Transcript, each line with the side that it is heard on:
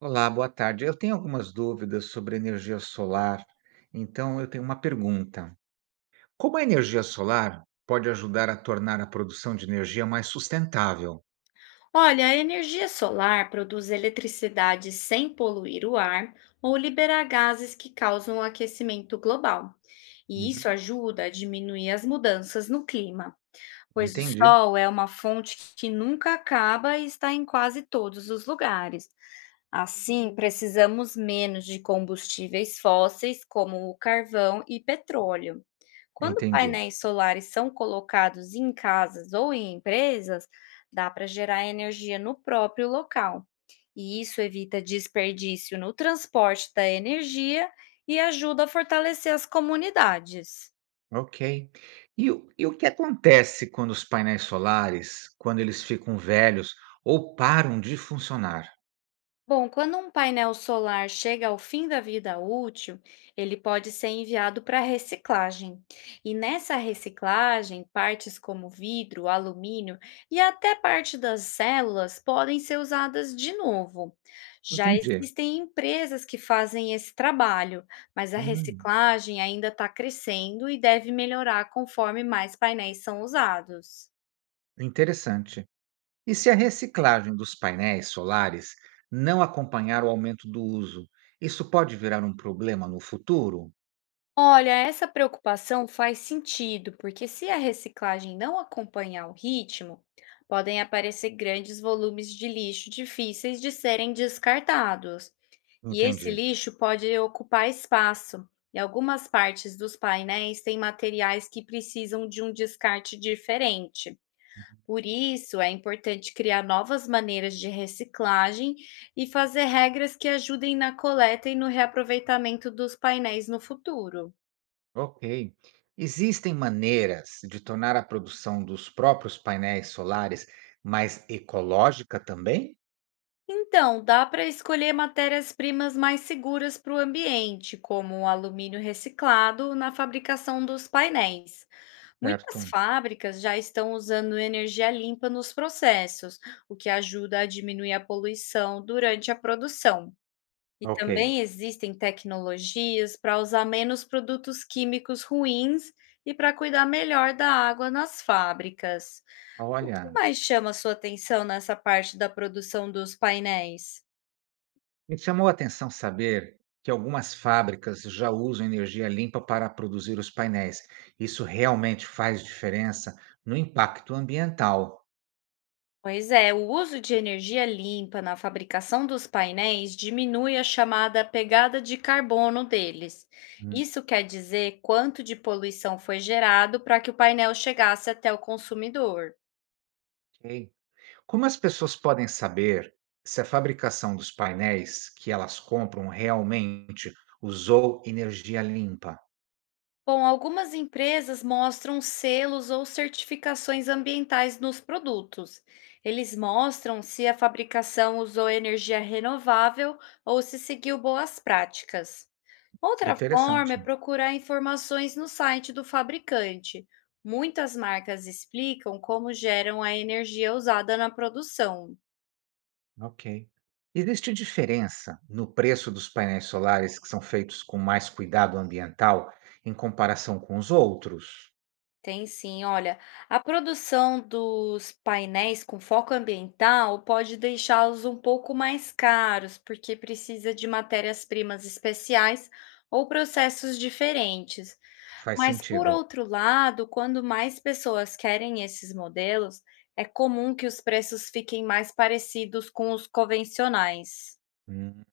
right: Olá, boa tarde. Eu tenho algumas dúvidas sobre energia solar, então eu tenho uma pergunta. Como a energia solar pode ajudar a tornar a produção de energia mais sustentável?
left: Olha, a energia solar produz eletricidade sem poluir o ar ou liberar gases que causam aquecimento global. E
right: Uhum.
left: isso ajuda a diminuir as mudanças no clima, pois o
right: Entendi,
left: sol é uma fonte que nunca acaba e está em quase todos os lugares. Assim, precisamos menos de combustíveis fósseis, como o carvão e petróleo. Quando
right: entendi.
left: painéis solares são colocados em casas ou em empresas, dá para gerar energia no próprio local. E isso evita desperdício no transporte da energia e ajuda a fortalecer as comunidades.
right: Ok. E o que acontece quando os painéis solares, quando eles ficam velhos ou param de funcionar?
left: Bom, quando um painel solar chega ao fim da vida útil, ele pode ser enviado para reciclagem. E nessa reciclagem, partes como vidro, alumínio e até parte das células podem ser usadas de novo. Já
right: Entendi.
left: existem empresas que fazem esse trabalho, mas a
right: Hum,
left: reciclagem ainda está crescendo e deve melhorar conforme mais painéis são usados.
right: interessante. E se a reciclagem dos painéis solares não acompanhar o aumento do uso, isso pode virar um problema no futuro?
left: Olha, essa preocupação faz sentido, porque se a reciclagem não acompanhar o ritmo, podem aparecer grandes volumes de lixo difíceis de serem descartados. E esse
right: Entendi.
left: lixo pode ocupar espaço, e algumas partes dos painéis têm materiais que precisam de um descarte diferente. Por isso, é importante criar novas maneiras de reciclagem e fazer regras que ajudem na coleta e no reaproveitamento dos painéis no futuro.
right: Ok. Existem maneiras de tornar a produção dos próprios painéis solares mais ecológica também?
left: Então, dá para escolher matérias-primas mais seguras para o ambiente, como o alumínio reciclado na fabricação dos painéis.
right: Certo.
left: Muitas fábricas já estão usando energia limpa nos processos, o que ajuda a diminuir a poluição durante a produção. E
right: Ok.
left: também existem tecnologias para usar menos produtos químicos ruins e para cuidar melhor da água nas fábricas. O que
right: Olha,
left: mais chama sua atenção nessa parte da produção dos painéis?
right: me chamou a atenção saber que algumas fábricas já usam energia limpa para produzir os painéis. Isso realmente faz diferença no impacto ambiental.
left: Pois é, o uso de energia limpa na fabricação dos painéis diminui a chamada pegada de carbono deles.
right: Hum.
left: Isso quer dizer quanto de poluição foi gerado para que o painel chegasse até o consumidor.
right: Ok. Como as pessoas podem saber se a fabricação dos painéis que elas compram realmente usou energia limpa?
left: Bom, algumas empresas mostram selos ou certificações ambientais nos produtos. Eles mostram se a fabricação usou energia renovável ou se seguiu boas práticas. Outra forma
right: Interessante,
left: é procurar informações no site do fabricante. Muitas marcas explicam como geram a energia usada na produção.
right: ok. Existe diferença no preço dos painéis solares que são feitos com mais cuidado ambiental em comparação com os outros?
left: Tem sim, olha, a produção dos painéis com foco ambiental pode deixá-los um pouco mais caros, porque precisa de matérias-primas especiais ou processos diferentes.
right: Faz
left: Mas, por
right: sentido.
left: outro lado, quando mais pessoas querem esses modelos, é comum que os preços fiquem mais parecidos com os convencionais.
right: Hum.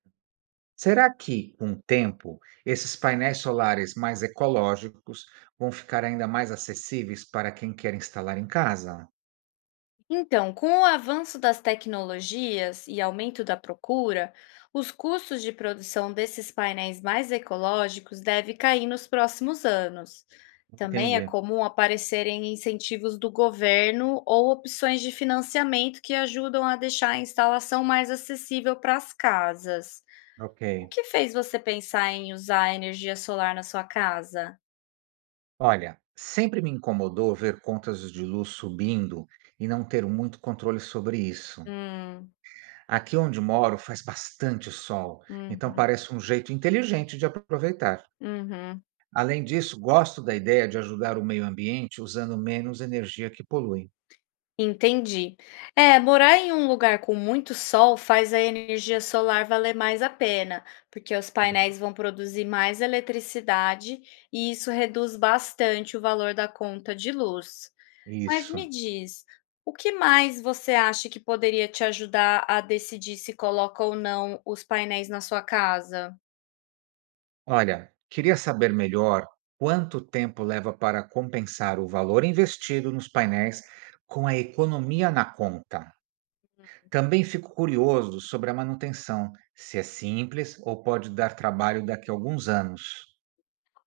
right: Será que, com o tempo, esses painéis solares mais ecológicos vão ficar ainda mais acessíveis para quem quer instalar em casa?
left: Então, com o avanço das tecnologias e aumento da procura, os custos de produção desses painéis mais ecológicos devem cair nos próximos anos. Também é
right: Entendi.
left: comum aparecerem incentivos do governo ou opções de financiamento que ajudam a deixar a instalação mais acessível para as casas.
right: Ok.
left: O que fez você pensar em usar energia solar na sua casa?
right: Olha, sempre me incomodou ver contas de luz subindo e não ter muito controle sobre isso.
left: Hum.
right: Aqui onde moro faz bastante sol, então
left: Uhum.
right: parece um jeito inteligente de aproveitar.
left: Uhum.
right: Além disso, gosto da ideia de ajudar o meio ambiente usando menos energia que polui.
left: Entendi. É, morar em um lugar com muito sol faz a energia solar valer mais a pena, porque os painéis vão produzir mais eletricidade e isso reduz bastante o valor da conta de luz. Mas
right: Isso.
left: me diz, o que mais você acha que poderia te ajudar a decidir se coloca ou não os painéis na sua casa?
right: Olha, queria saber melhor quanto tempo leva para compensar o valor investido nos painéis com a economia na conta. Também fico curioso sobre a manutenção, se é simples ou pode dar trabalho daqui a alguns anos.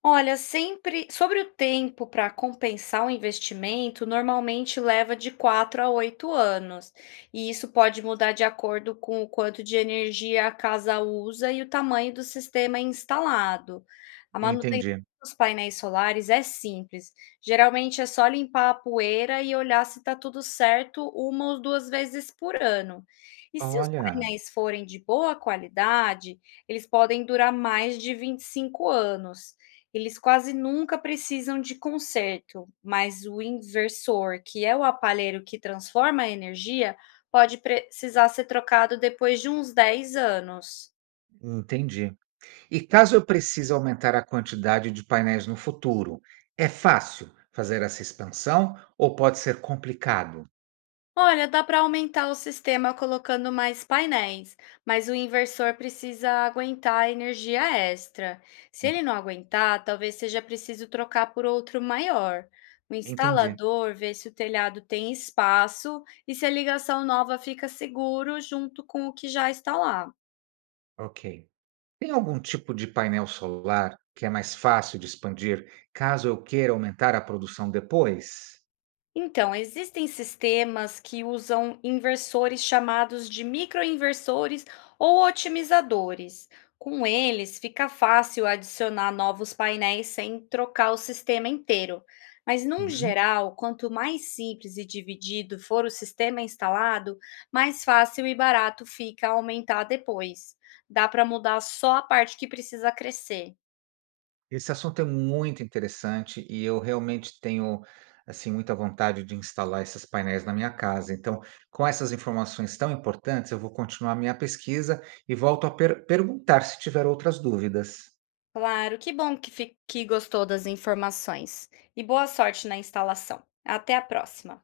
left: Olha, sempre sobre o tempo para compensar o investimento, normalmente leva de 4 a 8 anos, e isso pode mudar de acordo com o quanto de energia a casa usa e o tamanho do sistema instalado. A manutenção
right: Entendi.
left: dos painéis solares é simples, geralmente é só limpar a poeira e olhar se está tudo certo uma ou duas vezes por ano. E se os
right: Olha,
left: painéis forem de boa qualidade, eles podem durar mais de 25 anos. Eles quase nunca precisam de conserto, mas o inversor, que é o aparelho que transforma a energia, pode precisar ser trocado depois de uns 10 anos.
right: entendi. E caso eu precise aumentar a quantidade de painéis no futuro, é fácil fazer essa expansão ou pode ser complicado?
left: Olha, dá para aumentar o sistema colocando mais painéis, mas o inversor precisa aguentar a energia extra. Se ele não aguentar, talvez seja preciso trocar por outro maior. O
right: Entendi.
left: instalador vê se o telhado tem espaço e se a ligação nova fica seguro junto com o que já está lá.
right: Ok. Tem algum tipo de painel solar que é mais fácil de expandir caso eu queira aumentar a produção depois?
left: Então, existem sistemas que usam inversores chamados de microinversores ou otimizadores. Com eles, fica fácil adicionar novos painéis sem trocar o sistema inteiro. Mas, num
right: Uhum.
left: geral, quanto mais simples e dividido for o sistema instalado, mais fácil e barato fica aumentar depois. Dá para mudar só a parte que precisa crescer.
right: Esse assunto é muito interessante e eu realmente tenho, assim, muita vontade de instalar esses painéis na minha casa. Então, com essas informações tão importantes, eu vou continuar a minha pesquisa e volto a perguntar se tiver outras dúvidas.
left: Claro, que bom que, que gostou das informações. E boa sorte na instalação. Até a próxima.